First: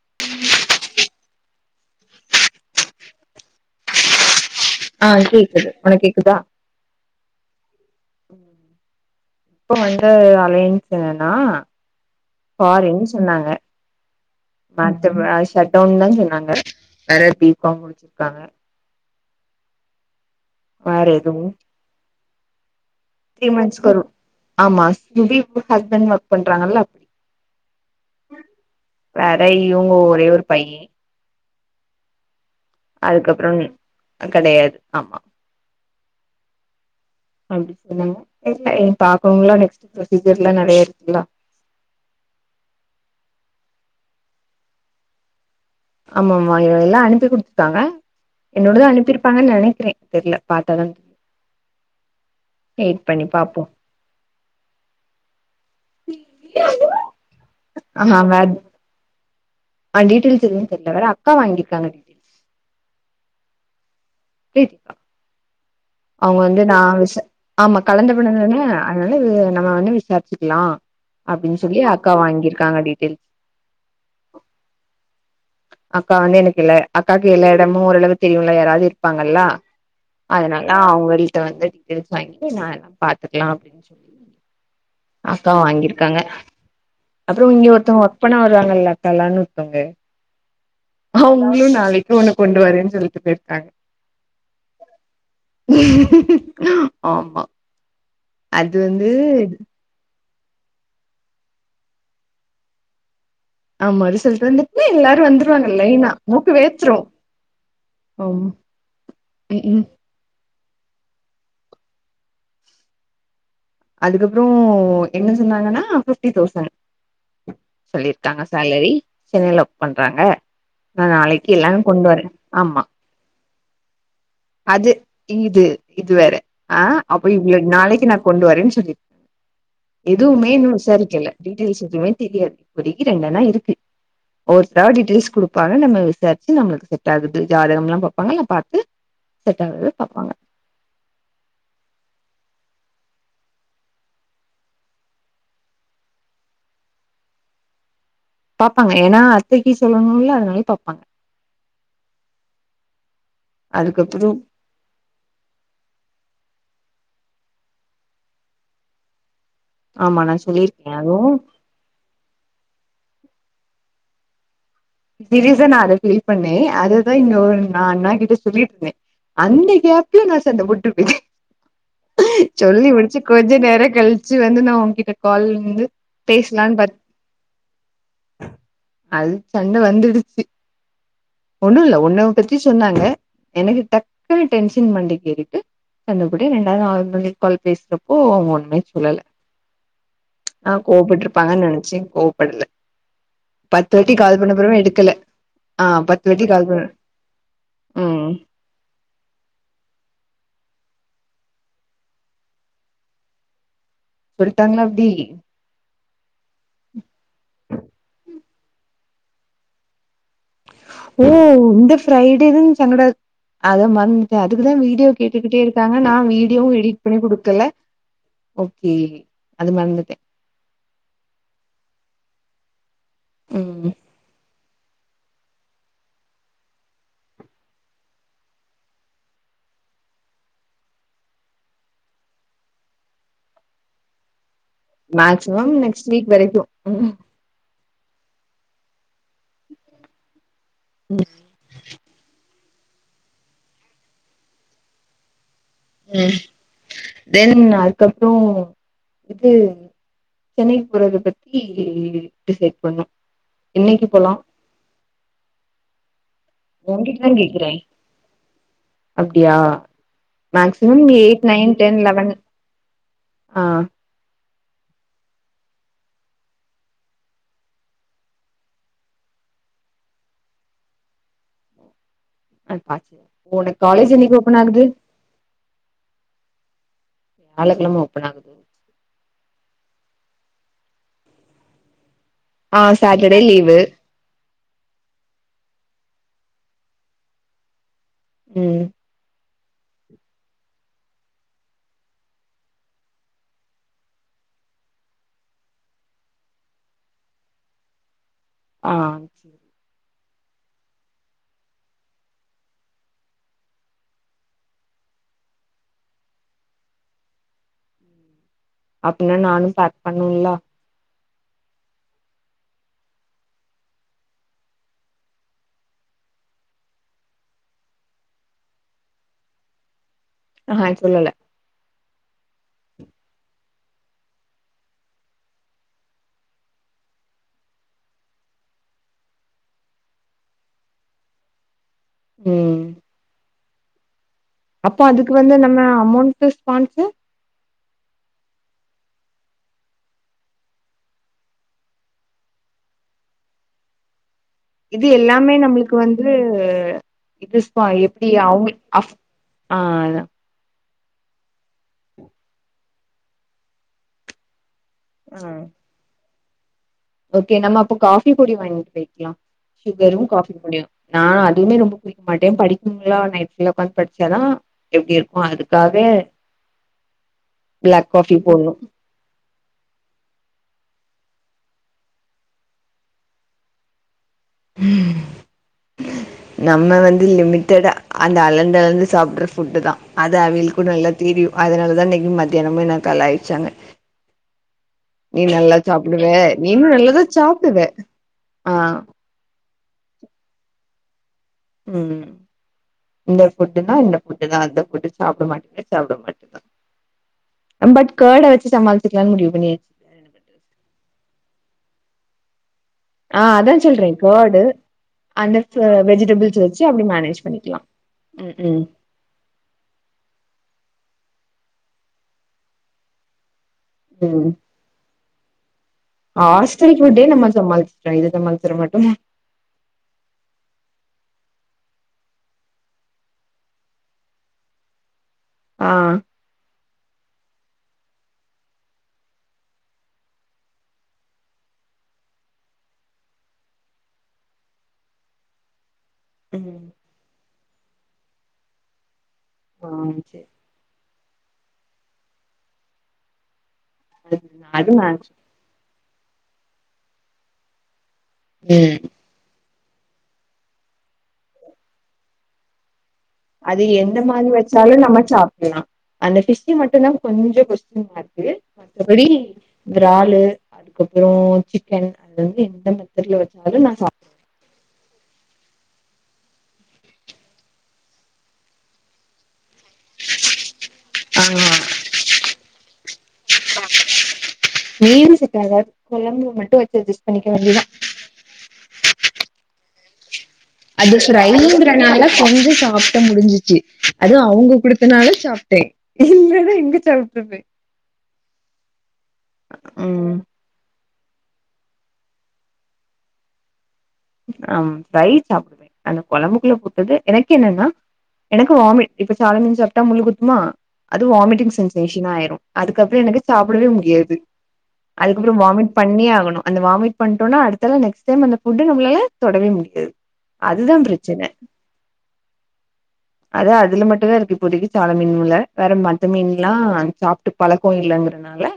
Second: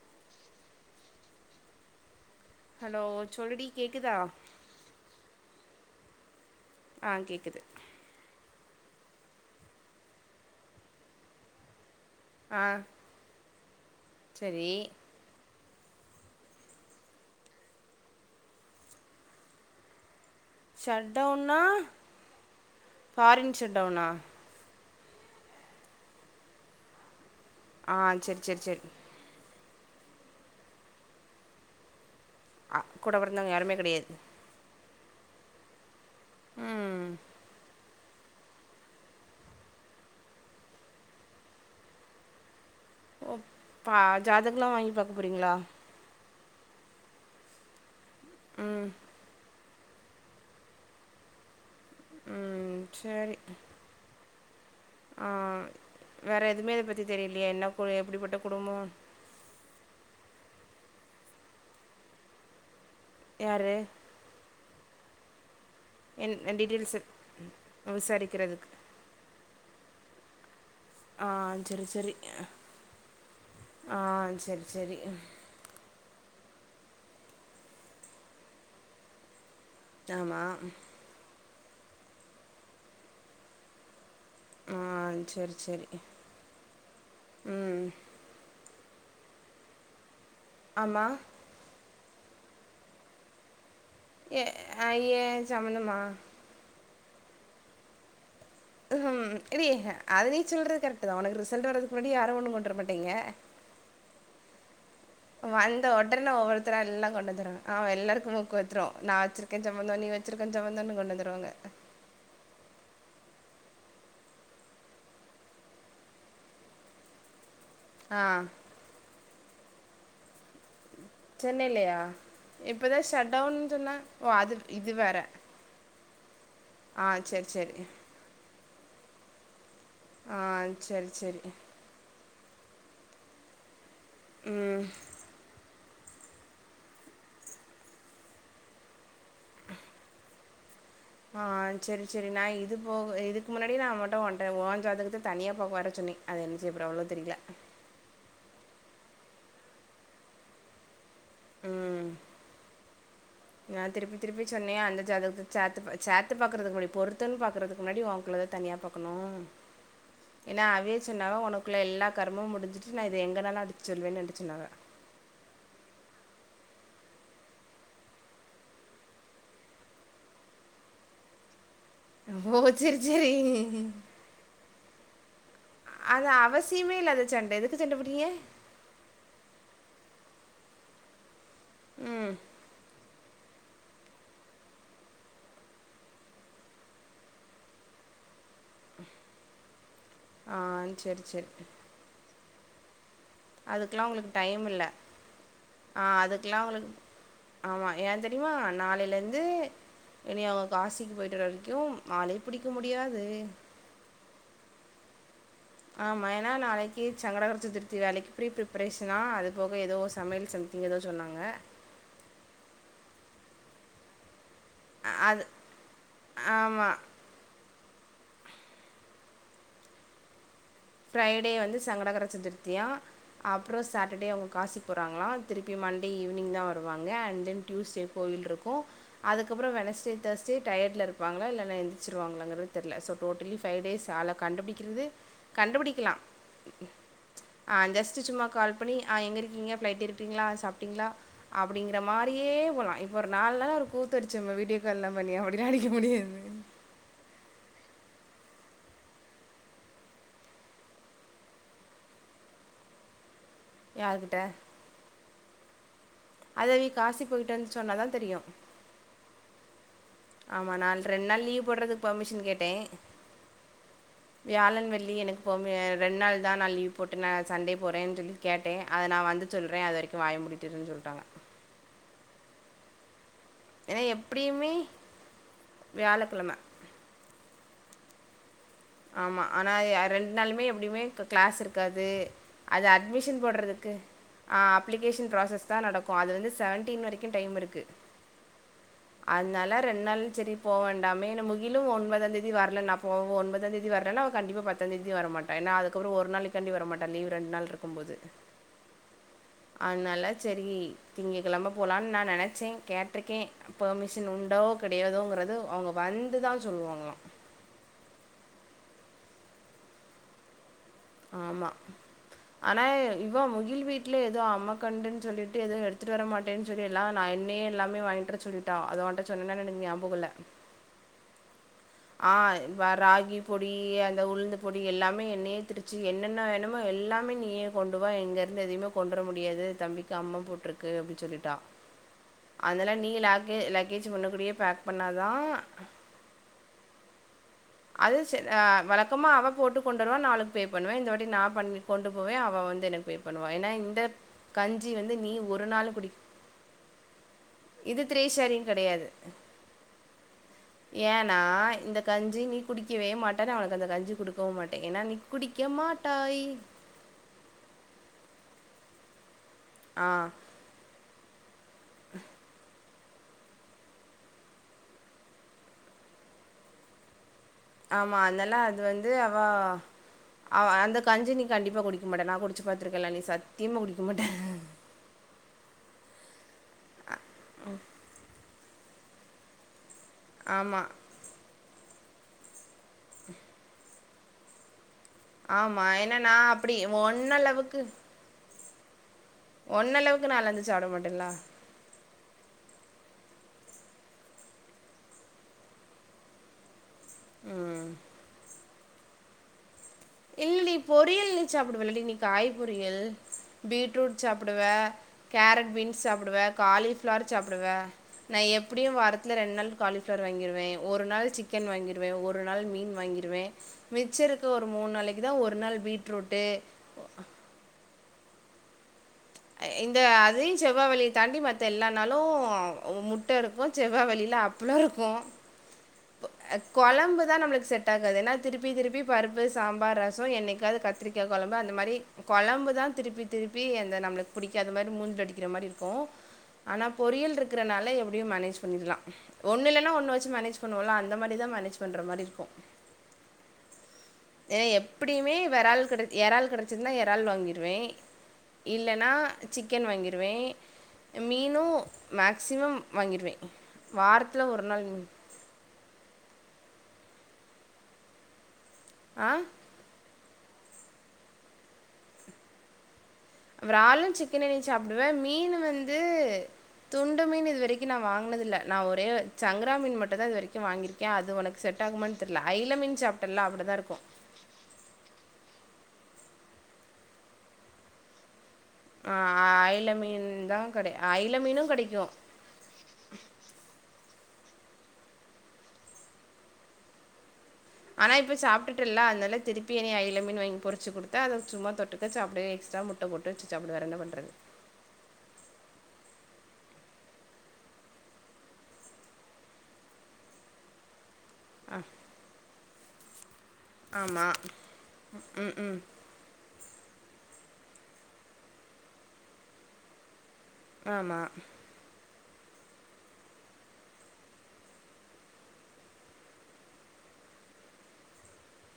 உம் [inaudible] hello சொல்லுடி கேக்குதா ஆ கேக்குது உனக் கேக்குதா ஆஹ் கேக்குது இப்ப வந்து அலையன்ஸ் என்னன்னா ஃபாரின்ஸ் சொன்னாங்க சேரி துபாய் ஷட் டவுன் தா சொன்னாங்க வேற பி காம் முடிச்சிருக்காங்க வேற ஷட் எதுவும் டவுன்னா த்ரீ ஃபாரின் ஷட் மந்த்ஸ்கு டவுனா வரும் ஆமா இப [unintelligible] ஹஸ்பண்ட் ஒர்க் பண்றாங்கல்ல ஆ சேரி சேரி சேரி வேற இவுங்க ஒரே ஒரு பையன் அ கூட பிறந்தவங்க அதுக்கப்புறம் யாருமே கெடையாது கெடையாது ஆமா உம் அப்டி சொன்னாங்க இல்ல இனி பாக்கனுங்கள நெக்ஸ்ட் ப்ரொசீஜர் எல்லாம் நிறைய இருக்குல்லா ஓ பா ஜாதகலாம் வாங்கி பாக்க போறீங்களா ஆமா ஆமா எல்லாம் அனுப்பி குடுத்துடாங்க என்னோடது ம் அனுப்பியிருப்பாங்கன் நெனைக்கிறே தெரில பாத்தாதான் ம் வெயிட் பண்ணி பாப்போ ஆஹ் வேற எதுவுமே அத பத்தி தெரிலையா என்ன ஆ எப்டிப்பட்ட வேற குடும்பம் ஆ டீட்டைல் தெரியு சொன்னாங்க அக்கா வாங்கிக்டாங்க யாரு என் அவுங்க வந்து நா டீட்டெயில்ஸ் விச ஆமா கலந்த படதுனே விசாரிக்கிறதுக்கு [unintelligible] அதனால நம்ம வந்து விசாரிச்சிக்கலா ஆ அப்டின் சொல்லி சரி அக்கா சரி வாங்கியிருக்காங்க டீட்டெயில் ஆ சேரி சேரி அக்கா வந்து எனக்கு எல்ல அக்காவுக்கு எல்லா இடமும் ஓரளவு தெரியும்ல யாராவது இருப்பாங்கல்ல ஆமா அதனாலா அவுங்களிட்ட வந்து டீட்டல்ஸ் வாங்கி நா எல்லாம் பாத்துக்கலாம் அப்படின் ஆ அக்கா சரி சரி வாங்கியிருக்காங்க அப்புறம் இங்க ம் ஒருத்தவங்க ஒர்க் பண்ண வருவாங்கல்ல அக்கால்லாம்னு ஒருத்தவங்க ஆமா [unintelligible] நாளைக்கி ஒன்னு கொண்டு வரேன்னு சொல்லிட்டு போய்ருக்காங்க ஏ அ ஏன் சம்மந்தமா ஆமா அது வந்து ம் இதயே அது நீ சொல்றது கரெக்ட் தா உனக்கு ரிசல்ட் வரதுக்கு முன்னாடி யாரு ஒண்ணு கொண்டு வர மாட்டீங்க ஆமா ரிசல்ட் வந்துட்னா எல்லாரு வந்துருவாங்க வந்த லைனா உடர்ன மூக்கு ஒவ்வொருத்தரா வேத்துரு எல்லா கொண்டு வந்துருவாங்க ஆமா எல்லாருக்கு அம் மூக்கு வேத்துரு நா வச்சிருக்க ம்ஹூம் சம்பந்தோ நீ வச்சிருக்க சம்பந்தோன்னு கொண்டு வந்துருவாங்க அதுக்கப்புறோ என்ன சொன்னாங்கன்னா ஃபிஃப்டி தௌசண் ஆ சொல்லிருக்காங்க சேலரி சென்னைல ஒர்க் பண்றாங்க நா நாளைக்கி எல்லா கொண்டு வரே ஆமா எதோ ஷாட்டவுன் சொன்ன ஓ அது அது இது வேற இது இதுவேற ஆ அப்போ சரி இவ்ளோ சரி நாளைக்கி நா கொண்டு வரன்னு சொல்லிருக் ஆ எதுவுமே இன்னு சரி விசாரிக்கில சரி டீட்டெயில்ஸ் எதுமே தெரியாது இப்பதிக்கி ரெண்டன இருக்கு ம் ஒருத்தடவ டீட்டியல்ஸ் குடுப்பாங்க நம்ம விசா ரிச்சி நம்பளுக்கு செட் ஆகுது ஜாதகம்லா பாப்பாங்க எல்லா பாத்து செட் ஆகுறத பாப்பாங்க ஆ செரி செரி நா இது போக இதுக்கு முன்னாடி நா அவுங்கட்ட ஓன்ட்ட ஒஜாதகத்த தனியா பாக்க வரே சொன்னே அது என்ன செய்ய போறாகளோ தெரிய்ல பாப்பாங்க ஏன்னா அத்தைக்கி சொல்லணுல அதனால பாப்பாங்க ம் நா திருப்பி அதுக்கப்றோ திருப்பி சொன்னே அந்த ஜாதகத்த சேத்து சேத்து பா பாக்கறதுக்கு முன்னடி பொருத்தல் பாக்குறக்கு முன்னடி ஒங்குள்ளது தனியா பாக்கணு ஆமா நா ஏன்னா சொல்லியிருக்கே அவே அதுவு சொன்னாக உனக்குள்ள எல்லா கருமமு முடிஞ்சிட்டு நா இத எங்கனாலு அடிச்சு சொல்லுவவேன்னு என்ட சொன்னாங்க சீரியஸ்ஸ நா அத ஃபீல் பண்ணே அததா இங்க ஒரு நா அண்ணா கிட்ட சொல்லிட்டு இருந்தே அந்த கேப்ல நா சண்ட போட்டு [unintelligible] ஓ சொல்லி சரி முடிச்சு சரி கொஞ்ச நேர கழிச்சு வந்து நா உன் கிட்ட கால் வந்து அது பேசலான்னு பாத் அவசியமே இல்லாத சண்ட எதுக்கு சண்ட போடிங்க அது சண்ட வந்துடுச்சு ஒண்ணு இல்ல ஒன்ன ம் பத்தி சொன்னாங்க எனக்கு டக்குன்ன டென்ஷன் மண்டைக்கு ஏறிட்டு சண்ட போட்டே ரெண்டாவது [unintelligible] கால் பேசுறப்போ அவுங்க ஒண்ணுமே சொல்லல ஆ நா சரி சரி கோவப்ட்ருப்பாங்க நனைச்சே கோவப்படுல பத்து அதுக்கெலாம் வாட்டி உங்களுக்கு கால் டைம் பண்ணப்பிறவு இல்லை எடுக்கல ஆ பத் [unintelligible] ம் ஆ நாளலெந்து இனி அவ்ங்க காசிக்கு போயிட்டுற வரைக்கு அளே புடிக்க முடியாது சொல்ட்டாங்களா அப்டி ஆமா என்னா நாளைக்கி சங்கடகர சதுர்த்தி வேலைக்கி ப்ரீ ப்ரிப்ரேஷனா அது போக ஏதோ சமையல் செ ஓ இந்த ஃப்ரைடே தா சங்கட அத மறந் து அதுக்குதா வீடியோ அ அது கேட்டுக்கிட்டே இருக்காங்க நா வீடியோவு ஆமா. எடிட் பண்ணி குடுக்கல ஓகே அது மறந்துட்டே ஃப்ரைடே வந்து சங்கடகர சதுர்த்தியா அப்றோ ம் சாட்டர்டே அவுங் காசிக் போறாங்களா திருப்பியு மண்டே ஈவினிங் தா வருவாங்க அண்ட் தென் டியூஸ்டே கோவில்ருக்கு அதுக்கப்றோ வெனஸ்டே தேர்ஸ்டே டயர்ட்ல இருப்பாங்க இல்லா எந்திரச்சவாங்கலங்குறது தெர்ல சோ டோட்டலி ஃபை டேஸ் ஆள கண்டுபுடிக்கிறது மேக்சிமம் நெக்ஸ்ட் வீக் வரைக்கி ஆ ஜஸ்ட சும்மா கால் பண்ணி அ எங்க இருக்கீங்க ஃபிளைட் ஏறிட்டிங்களா சாப் டிங்ளா ம், அப்டிங்கிற மாரியே போலா இப்ப ஒரு நால் நாளா ஒரு கூத்துடிச்சுமே வீடியோ ல்லா பண்ணி அப்டில்ல அடிக்க ம். முடியாது தென் அதுக்கப்றோ இது சென்னைக்கு போறத பத்தி டிசைட் பண்ணு என்னைக்கி போலா யார்கிட்ட அதேவி காசி உங்கிட்டதா கேக்குறே போய்ட்டுவந்து சொன்னாதா தெரியு அப்டியா ஆமா நான் மேக்சிமம் ரெண்டு எயிட் நாள் லீவ் நைன் டென் போட்றதுக்கு லெவன் பர்மிஷன் கேட்டே ஆ வியாழன் வெள்ளி எனக்கு போ ரெண்டு நாள் தான் நான் லீவ் போட்டே நான் சண்டே போகிறேன் சொல்லி கேட்டே அது நா வந்து சொல்றே அது வரைக்கு வாய முடிட்டு இறு சொல்டாங்க அ பாத்து உனக் காலேஜ் என்னைக்கு ஓப்பன் ஆகுது வியாழக்கெழம வியாழக்கெழம ஒப்பன் ஆகுது ஆமா ஆனா ய ரெண்டு நாளுமே எப்டியுமே கிளாஸ் இருக்காது ஆ அது அட்மிஷன் சாட்டர்டே லீவு போட்றதுக்கு ஆ அப்ளிகேஷன் ப்ராசஸ் தான் நடக்கு அதுலயிருந்து செவன்டீன் வரைக்கு டைம் இருக்கு ம் அதனால ரெண்டு நாளு சேரி போ வேண்டாமேனு முகிலு ஒன்பதாந்தேதி வரல நான் போவு ஒன்பது ஒன்பதாந்தேதி வரலனா அவே கண்டிப்பா பத்தாந்தேதி வரமாட்டா ஏனா அதுக்கப்பறோ ஒரு நாளைக்காண்டி வரமாட்டா லீவு ரெண்டு நாள் இருக்கும்போது [inaudible] ஆ செரி அதனால சேரி திங்க கெழம போலான்னு நான் நெனைச்சே கேட்டிருக்கே பெமிஷன் உண்டாவோ கெடையாதோங்கறது அவுங்க வந்துதா சொல்லுவாங்களா அப்டின்னா நானு பேக் பண்ணனுலா ஆமா ஆனா இவே முகில் வீட்ல ஏதோ அம்மே கண்டுன்னு சொல்லிட்டு ஏதோ எடுத்துட்டு வர மாட் டேனு சொல்லி எல்லா நா என்னேயே எல்லாமே வாங்கிட்டு வர சொல்ட்டா அத உன்ட்ட சொன்னனான் எனக் ஞாபகோ இல்ல அஹா இத சொல்லல்ல ஆ வ ராகி பொடி அந்த உளுந்து பொடி எல்லாமே என்னையே திரிச்சு என்னென்ன வேணுமோ எல்லாமே நீ நீயே கொண்டு வா இங்க இருந்து எதையுமே கொன்டற முடியாது தம்பிக்கு அம்மா போட்டிருக்கு அப்டி சொல்லிட்டா ம் அதனால நீ லாக்கு லக்கேஜ் உன்னக் கூடயே அப்போ அதுக்கு வந்து நம்ம அமௌன்ட்டு ஸ்பான்ஸ்சு அது சேரி வழக்கமா அவ போட்டு கொண்டுவருவா அவளுக்கு பே பண்ணுவே இந்த வாட்டி நா பண்ணி கொண்டு போவே அவ வந்து எனக்கு பே பண்ணுவா ஏன்னா இந்த கஞ்சி இது வந்து நீ எல்லாமே ஒரு நம்மளுக்கு நாள் குடி வந்து இது ஸ்பா த்ரீ எப்புடி ஷேரிங் அவுங்களுக் கெடையாது. அஃப் ஆ அதா ஏன்னா இந்த கஞ்சி நீ குடிக்கவே மாட்டனு அவனுக்கு அந்த கஞ்சி குடுக் கவே மாட்டே ஏனா நீ குடிக்க மாட்டாய் ஓகே நம்ம அப்பௌ காஃபி பொடி வாங்கிட்டு போய்க்கலா ஆ சுகரு காஃபி பொடியு நா அதுவுமே ரொம்ப குடிக்க மாட்டே படிக்கும் பொழுது நைட்ல ஒக்காந்து படிச்சாதா எப்டி இருக்கு அதுக்காக பிளாக் ஆமா. காஃபி அதனால போட்ணு அது வந்து அவா அவ அந்த கஞ்சி நீ கண்டிப்பா குடிக்க மாட்ட நா குடிச்சி பாத்திருக்கேல்ல நீ சத்தியமா குடிக்கமாட்ட ம் நம்ம வந்து லிமிட்டடா அந்த அளந்து அளந்து சாப்புட்ற ஃபுட்டு தா அது அவில் ஆமா, கூட நல்லா தெரியு அதனாலதா இன்னைக்கு மத்தியானமு என்ன கலாய்ச்சாங்க நீ நல்லா ஆமா ஏன்னா நா சாப்டுவ அப்புடி நீனு நல்லதா உன் அளவுக்கு சாப்டுவ ஆ உன்னளவுக்கு நா லஞ்ச் சாப்ட மாட்டேன்லா ம் இந்த ஃபுட்டு்ன்னா இந்த புட்டு தா அந்த ஃபுட்டு சாப்ட மாட்டேனா சாப்ட மாட்டே தான் ம் பட் கர்டு வெச்சி சமாளிச்சிக்கலா முடிவு பண்ணியாச்சி இல்ல நீ பொரியல் நீ சாப்புடுவல்ல டி நீ காய் பொரியல் ஆ அதா சொல்றே பீட்ரூட் கர்டு சாப்புடுவே அந்த கேரட் பீன்ஸ் சாப்புடுவே வெஜிடபிள்ஸ் வச்சு அப்டி காலிஃப்ளவர் மேனேஜ் சாப்புடுவே பண்ணிக்கலா நா ம் ம் எப்படியு வாரத்துல ரெண்டு நாள் காலிஃப் ளவர் வாங்கிருவே ஒரு நாள் சிக்கன் வாங்கிருவே ஒரு நாள் மீன் வாங்கிருவே மிச்சோருக்கு ம் ஒரு மூண் நாளைக்கு தா ஒரு நாள் பீட் ஹாஸ்டல் புட்டே நம்ம சமாளிச்சுட்டோ இத சமாளிக்க மாட்டோமா இந்த அதையு செவ்வா வெள்ளிய தாண்டி மத்த எல்லானாலு முட் ட இருக்கு செவ்வா வெள்ளியில அப்பளோ இருக்கு ஆ குழம்பு தா நம்மளுக்கு செட் ஆகாது ஏனா திருப்பி திருப்பி பருப்பு சாம்பார் ரச என்னிக்காது கத் திரிக்கா குழம்பு அந்த மாரி குழம்பு தா திருப்பி திருப்பி அந்த நம்மளுக்கு புடிக்காத மாரி மூஞ்சில அடிக்கிற மாரி இருக்கும் ஆனா ம் பொறியல் இருக்குறனால எப்டியு மேனேஜ் பண்ணிருலா ஒண்ணு ஆ இல்லனா ஒன்னு வச்சு சேரி மேனேஜ் சாப்புனுல அந்த மாரி தா மேனேஜ் பண்ற மாரி இருக்கு ஏ அது மேட்ரு எப்டியுமே வறால் கட எறால் கிடைச்சதுனா எறால் வாங்கிடுவ ம் இல்லன்னா சிக்கன் வாங்கிருவ மீனு மேக்சிமம் வாங்கிருவ அது எந்த மாதிரி வச்சாலு நம்ம சாப்புடலா அந்த ஃபிஷ் மட்டுந்தா கொஞ்ச கொஸ்டின் மார் மத்தபடி ஆ விராலு அதுக்கப்பற சிக்கன் அதுல வந்து எந்த மாதிரி விராலு சிக்கனு சாப்புடுவ மீன் வந்து துண்டு மீன் இது வரைக்கு நா வாங்குனதில்ல நா ஒரே சங்கரா மீன் மட்டுந்தா இது வரைக்கு வாங்கிருக்க அது ஆ உனக்கு செட் ஆகுமான்னு தெர்ல அய்ல மீன் சாப்புடலா அப்டி தா இருக்கும் மீன் செட் ஆகாது குழம்புல மட்டு வச்சு அஜஸ்ட் பண்ணிக்க வேண்டிதா ஆ அய்ல மீன் தா கெடை அய்ல மீனு கிடைக்கும் கொஞ்ச சாப்ட்டா முடிஞ்சிச்சு அது அவங்க குடுத்தனால சாப்புட்ட இல்லனா எங்க சாப்பட்றது ஆனா இப்ப சாப்புட்டல்ல அதனால திருப்பி‌‌ இனி அயல ம் மீன் வாங்கி பொறிச்சுக் ‌குடு அ அத சும்மா தொட்டுக்க‌ சாப்புடுவ எக்ஸ்ட்ரா முட்ட போட்டு வெச்சு சாப்புடு வேற என்ன பண்றது ஆ ம் ரைஸ் சாப் அந்த குழம்புக்குள்ள போட்டது எனக்கே என்னன்னா எனக்கு வாமிட் இப்ப சாதா மீன் சாப்புட்டா முள்ளு குத்துமா அது வாமிட்டிங் சென்சேஷன ஆயிரு அதுக்கப்பற எனக்கு சாப்புடவே ஆமா. முடியாது அதுக்கப்பற ம், ம். வாமிட் பண்ணியே ஆகணு அந்த வாமிட் பண்ணிட்டோம்னா அடுத்தல நெக்ஸ்ட் டைம் அந்த ஃபுட்டு் நம்மளால தொடவே முடியாது அதுதா ஆமா. பிரச்சன அதா அதுல மட்டுந்தா இருக்கு இப்போதைக்கு சால மீன்ல வேற மத்த மீன்ல்லா சாப்புட்டு பழக்க இல்லங்க தால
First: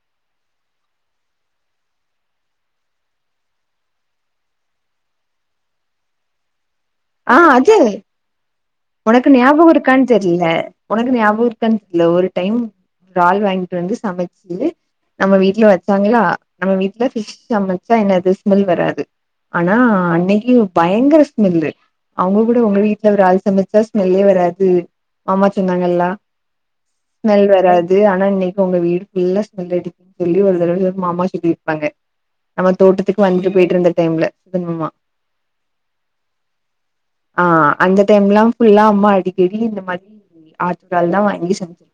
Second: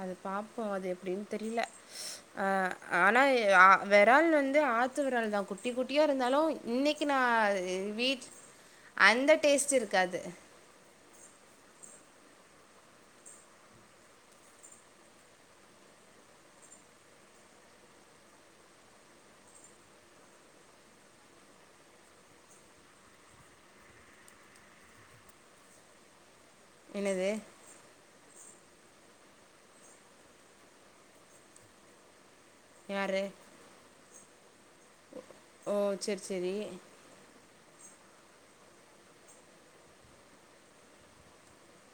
அது பாப்போ அது எப்டின்னு தெரில அ ஆனா ஆ வெறால் வந்து ஆத்து வெரால் தா குட்டி குட்டியா இருந்தாலு இன்னிக் கு நா அது வீட் உனக்கு அந்த ஞாபகோ டேஸ்ட் இருக்கான்னு இருக்காது தெர்ல உனக்கு ஞாபக இருக்கானு தெர்ல ஒரு டைம் ‌றால் வாங்கிட்டு வந்து சமைச்சு நம்ம வீட்டுல வச்சாங்களா நம்ம வீட்டுல ஃபிஷ் சமைச்சா என்ன அது ஸ்மெல் வராது ஆனா அன்னிக்கு பயங்கர ஸ்மெல் அவங்க கூட உங்க வீட்டுல இறால் சமைச்சா ஸ்மெல்லே வராது மாமா சொன்னாங்கல்லா என்னது ஸ்மெல் வராது ஆனா இன்னிக்கு உங்க வீடுல்ல ஸ்மெல் அடிக்குது சொல்லி ஒரு தடவ மாமா சொல்லி இருப்பாங்க நம்ம யாரு தோட்டத்துக்கு வந்துட்டு போயிட்டு இருந்த டைம்ல சுத மாமா ஓ சேர் சேரி ஆ அந்த டைம்ல்லா ஃபுல்லா அம்மா அடிக்கடி இந்த மாறி ஆட்டுக்கால் தா வாங்கி செஞ்சிரு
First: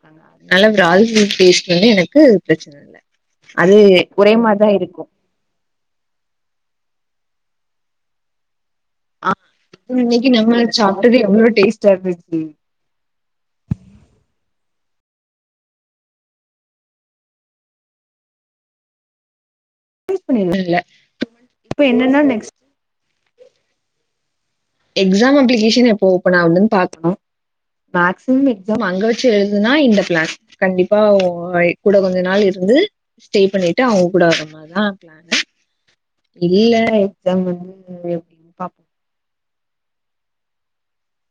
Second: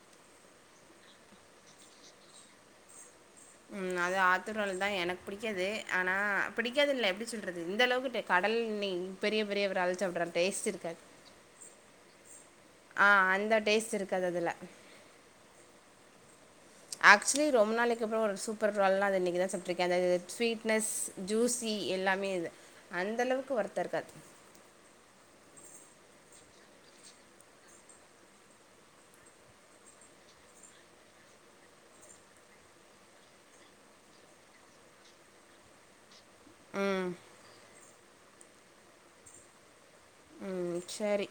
அதுனால விறால் ஃப்ரூட் டேஸ்ட் வந்து எனக்கு பிரச்சன இல்ல அது ம் ஒரே ஆத்து மாதிரி தா விரால் தான் இருக்கும் எனக்கு பிடிக்காது ஆனா பிடிக்காதுல்ல எப்டி சொல்றது இந்த அளவுக்கு கடல் மீன் இன்னிக்கு நம்ம சாப்புட்டது எவ்ளோ டேஸ்ட்டா இருந்துச்சு ஆ அந்த டேஸ்ட் இருக்காது அதுல ஆக்சுலி ரொம்ப நாளக்கு அப்பற ஒரு சூப்பர் இறால்னா அது இன்னக்குதா சாப் புட்டு இருக்க அது ஸ்வீட்னஸ் ஜூஸி இப்ப எல்லாமே என்னன்னா இது அந்தளவுக்கு ஒருத்தா இருக்காது எக்ஸாம் அப்ளிகேஷன் எப்போ ஓப்பன் ஆகுதுன்னு பாக்கலா மேக்சிம் எக்ஸாம் அங்க வச்சு எழுதுனா இந்த பிளான் கண்டிப்பா ஐ கூட கொஞ்ச நாள் இருந்து ஸ்டே பண்ணிட்டு அவுங்க கூட வரமார் தா பிளானு இல்ல ம் எக்ஸாம் வந்து பாப்போம். ம் சேரி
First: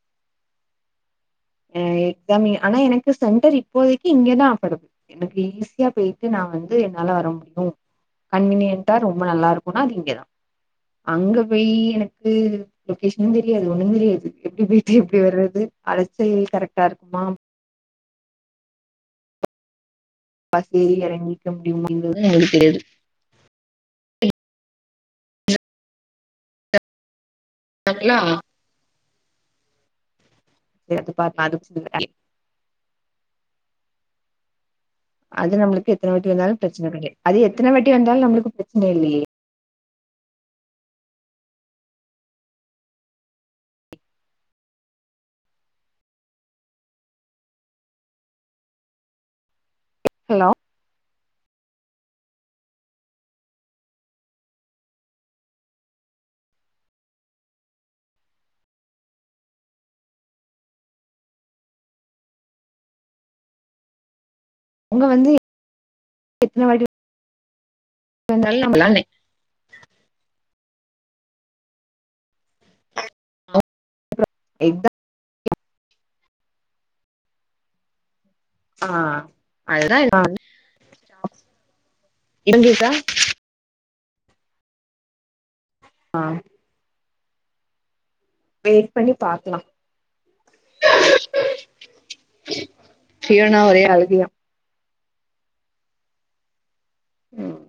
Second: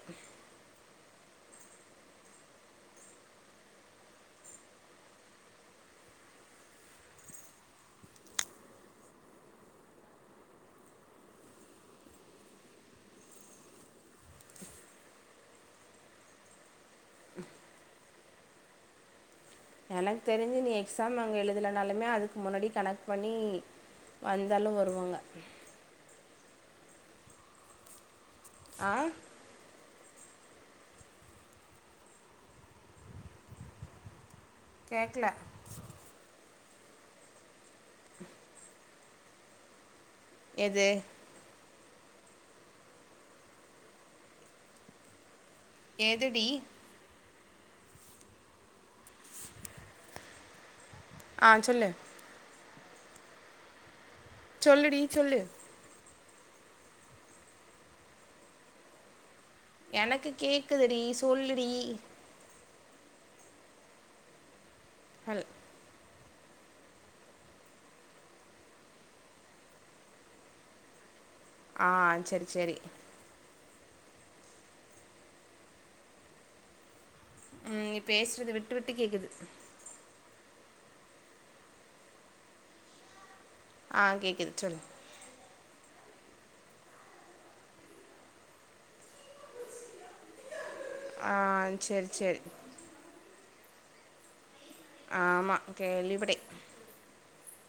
அ எக்ஸாமே ஆனா எனக்கு சென்டர் இப்போதைக்கு இங்கதா ஆப்பரு எனக்கு ஈஸியா போயிட்டு நா வந்து என்னால வர முடியு கன்வீனியன்ட்டா ரொம்ப நல்லா இருக்குனா அது இங்கதா அங்க போய் எனக்கு லொகேஷனு தெரியாது ஒண்ணு தெரியாது எப்டி போயிட்டு எப்டி வர்றது அலச்சல் கரெக்டா இருக்குமா எனக் தெரிஞ்சி பஸ் நீ ஏறி எக்ஸாம் அங்க எறங்கிக்க எழுதுலனாலுமே முடியுமாங்கிறது அதுக்கு நம்மளுக்கு முன்னாடி தெரியாது கனெக்ட் பண்ணி வந்தாலு வருவாங்க [unintelligible] ஆ [inaudible] கேக்ல அது நம்ளுக்கு எத்தன வட்டி வந்தாலு பிரச்சன கெடையா அது எத்தன வாட்டி வந்தாலு நம்ளுக்கு பிரச்சன இல்லையே எது எது டி ஹலோ ஆ சொல்லு சொல்லுடி சொல்லு எனக்கு கேக்குதுடி சொல்லுடி உங்க வந்து ஹல் எத்தன வாட்டி இருந்தாலு நம்ம ஆ செரி செரி [inaudible] ம் நீ பேஸ்றது விட் ஆ அதுதா இடிஞ்சிருக்கா ஆ கேக்குது சொல்லு ஆ வெயிட் பண்ணி பாக்கலா ஆ செரி செரி ஹியோனா ஓரே ஆளுகையா ஆமா கேள்விப் பட்டே ம்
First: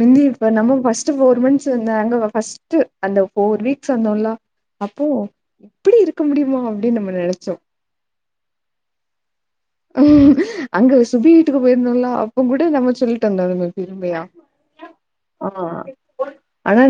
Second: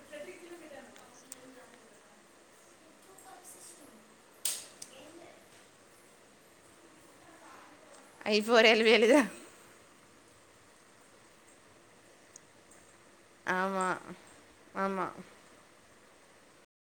முந்தி இப்ப நம்ம ஃபஸ்ட்டு ஃபோர் மந்த்ஸு நாங்க வ ஃபஸ் டு அந்த ஃபோர் வீக்ஸ் வந்தோல்லா அப்போ அப்டி இருக்க முடியுமா அப்டின் நம்ம நெனச்சோ ஐ ஃபோர் எல் வி எல் இது தா அங்க சுபி வீட்டுக்கு போயிருந்தோம்லா அப்போ கூட நம்ம சொல்லிட்டு வந்தோ ஆமா [unintelligible] ஆமா ஆ அதுதா